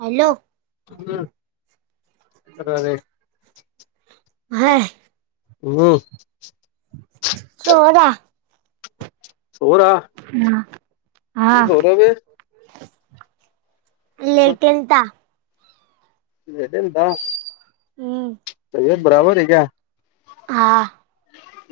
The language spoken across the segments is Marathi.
हॅलो. हाय हम् [unintelligible] सोडा. छोकरा. हम होरवे लतेंता हम्म तबीयत बराबर है क्या हा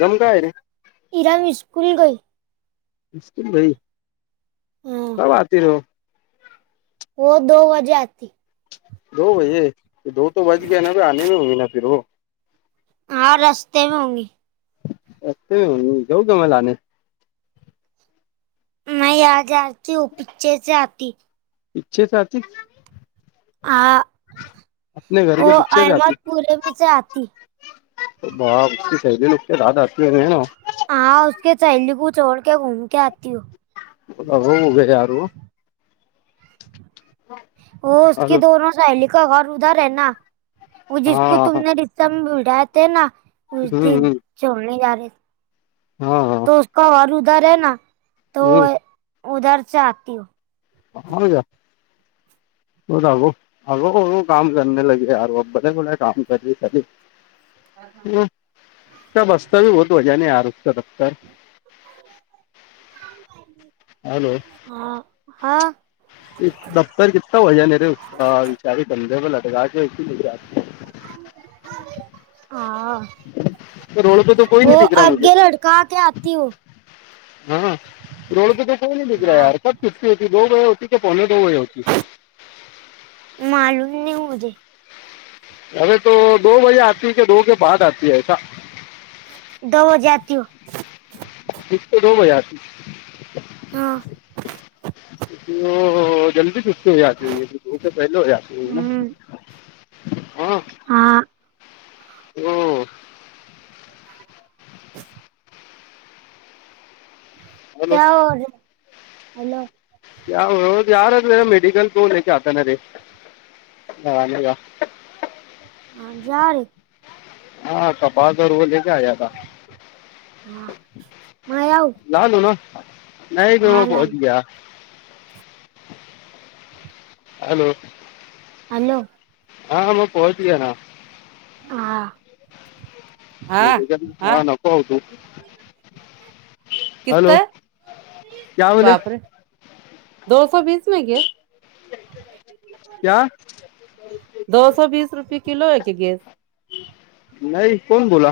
गम का है रे इराम स्कूल काय? मुशकल भाई हाँ, कब आते र व दो वाजे आती दो भैे दो बज ग ना आने मे हऊे ना फिर व हा रस्ते म हँगे अस ये जाऊ ग मला आणि नाही आजची उपेचेेच आती इच्छेच अतच हा घर व के अहमदपुरेच आती बाची सेली लुकते रा आती आहे म ना हा उक सैली प चोड के घुम के आती हो हो ग याार ह वो उसकी दोनो सहेली का घर उधर है ना जिको हाँ हाँ तुमने स बडा ते ना उ हम्म दिन ोडणे जा रे हो हो तो व्हिसाका वर उधर आहे ना हम्म उदरच्या आ त ह का हो जाग अ काम कर लगेारो बडे बडे काम करे खली. ह स रस्ता बत वजाने याारत दफतर हॅलो ह हा दफ्तर किता वजे बिचारी बधे पे लटका केती गुजात हा तो रोड पे तो कोई हो अगगे लटका क आती हो हा रोड प त कोही नाही बघ हाँ रहार क सुुट्टी होती दो वजे होती क पोणे दो वजे होती. मालून नाही होे अरे तो दो बजे आती क दो के बा आती सा दो बजे आती हू फ तर दो बजा त हां क जल्दी गुस्ती हो द ते पहिले हो जी हो ना हम्म, हम हाँ हो क हेलो हॅलो या याार मेडिकल तोलेक आताना रे ह झाार हा तपाासर व लक आयाता हा माय आऊ ला लो ना नाही ते म हाँ पोहच लाल ग हॅलो हॅलो हा मग पोहच गे ना ह मच्या हाँ हा नको होतो किस्त हॅलो आहे क्या बोले बापरे दो सो बीस नाही गे क्या दो सो बीस रुपये किलो हे की गेस नाही कोण बोला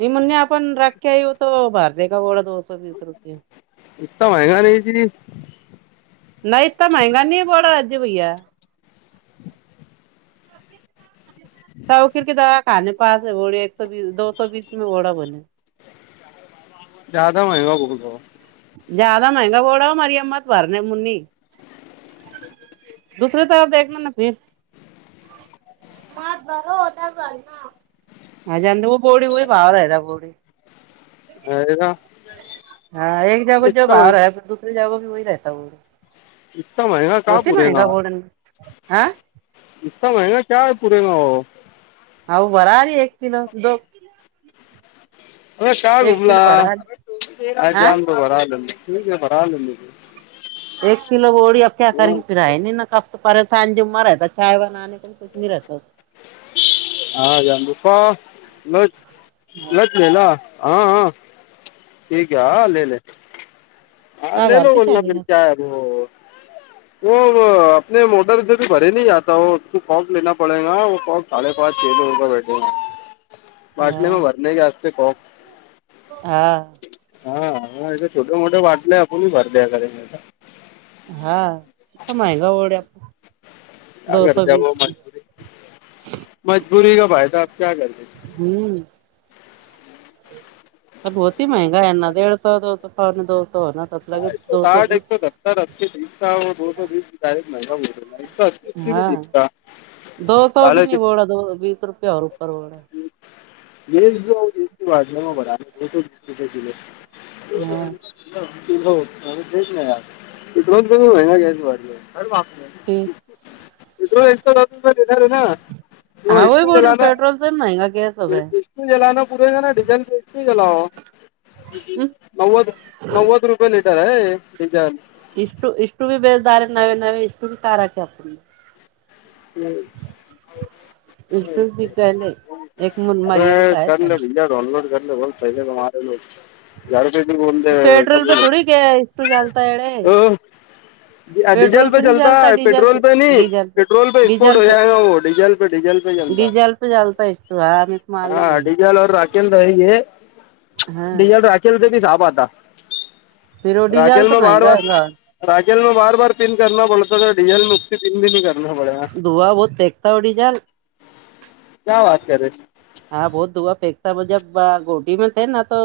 मी म्हणणे आपण राख्या येऊ तो भार र का ोड दो स वीस रुपये इता महंगा नाही जी नाही तर महंगा नाही बडा राजी भैया तवखर क दवा खाने पा होढ एक सो बीस दो सो बीस मे होढा बोले ज्यादा महगा बोलत ज्यादा महंगग बोडा मारी अम् [inaudible] त भरणे मुनी दुसर तरकणार नक्की ना बरो होतर बर ना हज व बोडी वही बार आहेय बोडी हो अरे ना हा एक जग जो इतना मह भाव आहे दु जाोी व राहता इतना महंगा का होती मगा पुरेगा बोर्डन ह इतता महगा क्या आहे पुरे ना ह भरा र एक किलो दो अ शा एक गुबला किलो भरा रही आ हाँ जामतो भरा ठीक आहे भराले एक कलो बोडी आप्या हाँ कर की पिराय नि ना कप पर सां जुममा राहता ाय वन कु नाहीीहत हा जते प ल हाँ ल लला हा हा ठीक आहे लले हा हज़ार ललो रुपये बोल ना चालीन मिरच्या व आपने मोटरचे त भरे नाही आता व त कॉपना पडेगा व कॉप पा े हो बठे हा बाटले म भरने केस्ते खॉक हा हा हा या छोटे मोठे वाटलंय आपणही भर द्या के हाता महगा ओढ्या आपण करते व मजबुरी मजबुरी का फायदा आप क करज हम्म अण होती महंगा आहे ना देडेड सो दोत पण दोतो ना ह साठ एक दत्र दो सो बीसय महंगा ब हा दो सो भी साढ़े नाही बोड तीन दो बीस रुपया होर उपर वोढ वाढले बरीस रुपे कले हा तेच नाही इथण कमी महि घ्यास भारीर बाप ठीक देणार आहे ना तो एूला ना महगा ग ए गला ना पुरे जा ना डिझेल ए गलाव हम्म, नवद नवद रुपय लिटर आहे बीज इष्टू इष्टूी बेजदार आहे नवे नवे इष्टूी कारक आहे आपण हम् बकुीले एक मुन मरियम काय डाऊनलोड करले बोल पहिम्हाेो यार तो पेट्रोल पे ब थोड़ी गया इष्टू डालता है रे ह डीजल पेट्रोल पे पण चलता जलता है, डीजल पेट्रोल पे नही डीजल पेट्रोल पे एक्सपोर्ट हो जायग वो डिजल डी डीजल पे चल डीजेल पे जलता हैं [unintelligible] हा डिजेल और राखेल नही ये हाँ डिजेल राख राकेल से भी साप आता, फिर वो डीजल राकेल तो मे बार महंगा बार है राकेल मे बार बार पिन करना पडता, का डीझल मे मुक्ती पिन भी नहीं करना पडेगा. धूवा बहुत फेकता ओ डीजेल. क्या बात कर रहे? हा बहोत धूवा फेकता, मै जब गोटी मे थे ना तो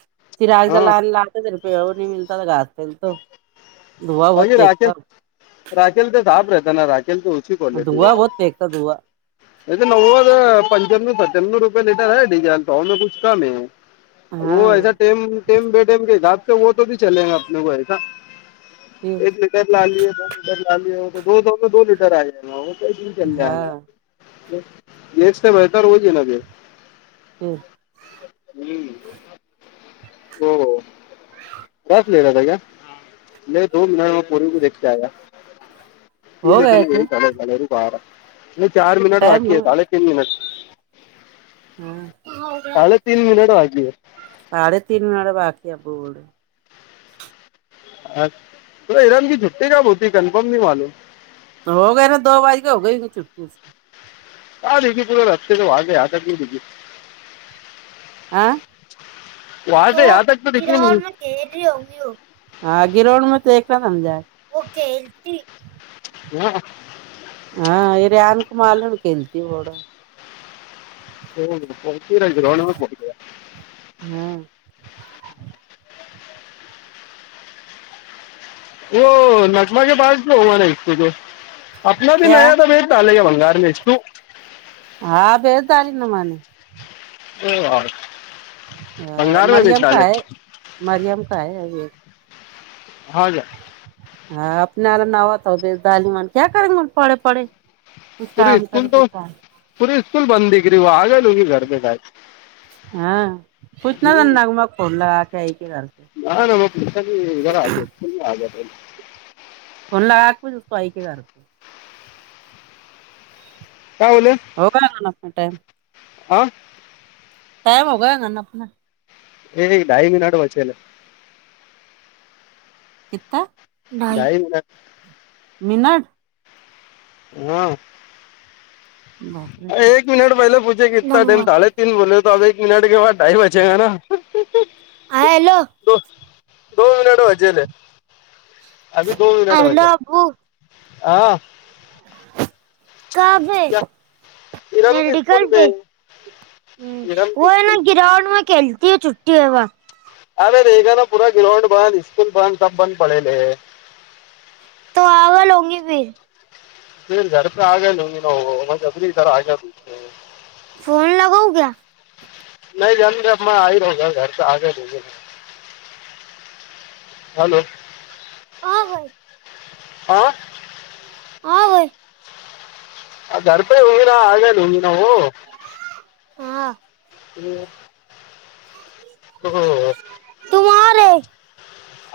चिराग हाँ जला ला. कूछ रुपया और नही मिलता, तो घासतो धुवा बहुत बाकी राकेल देखता. राकेल तर साफ रहता है ना, की राकल तो उची क्वालिटी है. बा बहूत फेकता धुवा नवद पंनच्यानव सत्यानव रुपये लिटर है डीजल तोे कुछ कम है. वो ऐसा हाँ सेम सेम बेटेम के हिसाब, वो भी चले गा आपनो को ऐसा फिर एक लिटर डालीयेगा दो लिटर लालीयेगा दो दो लिटर आएगा हाँ देश से बेहतर हो ना ते हम. हम्म. हो हो. ले गया था क्या नाही, दो मीनट मैं पोर् देखते आया तीन हो गया ये क्या चाले झाले बार चार मिनट टाइम बाकी हो हैत झाले, तीन मिनट बार हम्. साडे तीन मिनिट बाकी ए साडे तीन म्या बाकी आ बुड अल इरान की छुट्टी कब होती, कन्फर्म नाही मालूम हो गया ना तो भाई हो गयी छट्टी हा देखी तो पूरे रस्तेसे वाे आता देखा आ वहां तो से यहाँ तक तो दिखी नहीं इराण े हा गिरोवड मजे एक ना समजा नहीं. हा इराण क्या मालूम खेलती रोड हो ग [unintelligible] हा. ओ नजमाच्या बाज को होवा नाही इतने दीन आपना भी क्या नया था बेच डाले भंगार मे हा बेस आणि ना मन [unintelligible] हो भंगार ली गार मे बेचं डाले. मरीयम काय आहे अ होव जा. हा आपणाला नाव बे ालिमन क्या करे मग पढे पढे [unintelligible] परी स्कूल त पूरी स्कूल बंद दि कर, व आग लूी घर बे काय हा. कुच्छ ना त्यांना मग फोन लग गई के क [unintelligible] आग [unintelligible] फोन लगा कूछ पाईय का करो. काय बोले? होव का ना ना आपना टाइम हां. टाईम होगंया ना आपना हे डाईंग नॉट वचेल किता धाई ढाई मिनट मिनट. हम. बाप रे एक मिनिट पहिले पुचे किता टम ले तीन बोले हो टॅब एक मनट के बाद डाई बचेग ना. हा हॅलो. दो दोन मिनिट भाजले अभी दोन मिनिट हेलो भाज अबू आ. काहा क्या पे इरम के मेडिकल स्कूल पे. में हम्म इरम व के आहे ना स्कूल में गि्रउंड म खेलती ह छुट्टी बा. अरे रेग ना पूरा ग्राउंड बंद इस्कूल बंद सब बंद पडेले आहे तो आव लोगी फर फर घर पे आग लु ना म्हजरी इधर आ तू फोन लगऊ क्या नाही जणग अ म आई रो घर प आग र हॅलो अवय हो अवही अ गडपय हगरा आगयल हगी नऊ हां हम् हो हो तुमारे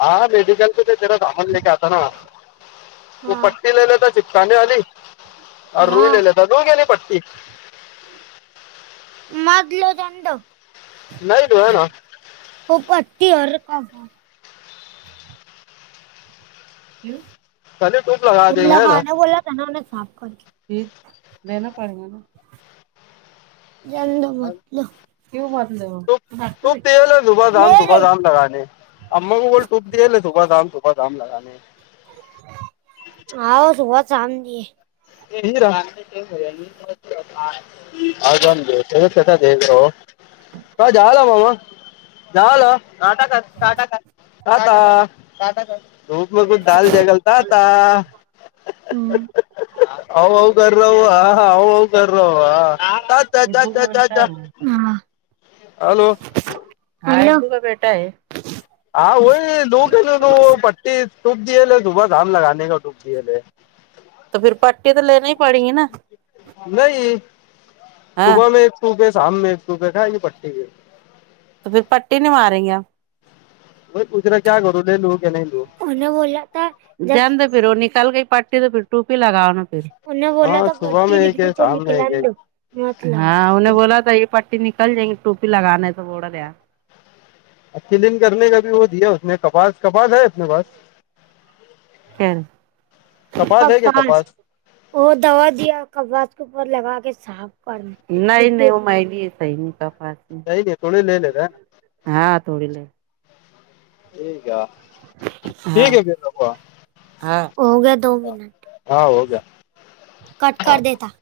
हा मेडिकल प ते तेरा सामन लक आता ना त हाँ पट्टीलेता चिपकाने वली औ हाँ रुईता लु गेली पट्टी मागल जंद नईत आहे ना हो अतीर का चलिए टूप लगा तुम्ही देंगे है ना लखना बोला ना साफ कर ह देना पडेग ना जंद मतलं तव टूप म टूप दिए म [unintelligible] अम्ग बोल टुट दिेले सुभाध दम सुबाधम लगाने हव सुभात शमली हीरा अजण का झाला बाबा झाला नाटक काटा धूप मे कुछ डल द गलता हम्म [unintelligible] हा. हॅलो. हॅलो तु का बेटा हे हा वई लोकेले तू पट्टी टुब दिले सुब घाम लगने का टुब दिले तर फर पटी तर ललेण्या पड ना नाही सुब हाँ मे एक सपे शम मे एक रपे खाय पट्टठी त फर पट्टी नि मारया भाई पुूच रे क्या करू लू की नाही लू न बोला ज फर निकल ग पा्टी ते फर टूपी लागान फर उन हाँ बोलाता सुबह में पटी एक है लिखलीली तर शाम में लिखला एक है द [inaudible] हाे बोलाता ह पट्टी निकल जायंगी टोपी लगनेचा बोड या. अ कलिंग कर काी व दे कपास कपाास आहे आप पास खर कपास है क्या पाच. कपास हो दवा द कबाात पर लग के सा [unintelligible] नाही नाही महिली सही का पा [unintelligible] ताई रेकॉर्डिंग लय आले का. हा थोडी ल. एक का ठीक आहे बूवा. ह होग्या दो महिनट [inaudible] हा हो का [unintelligible] कट कर देता [inaudible]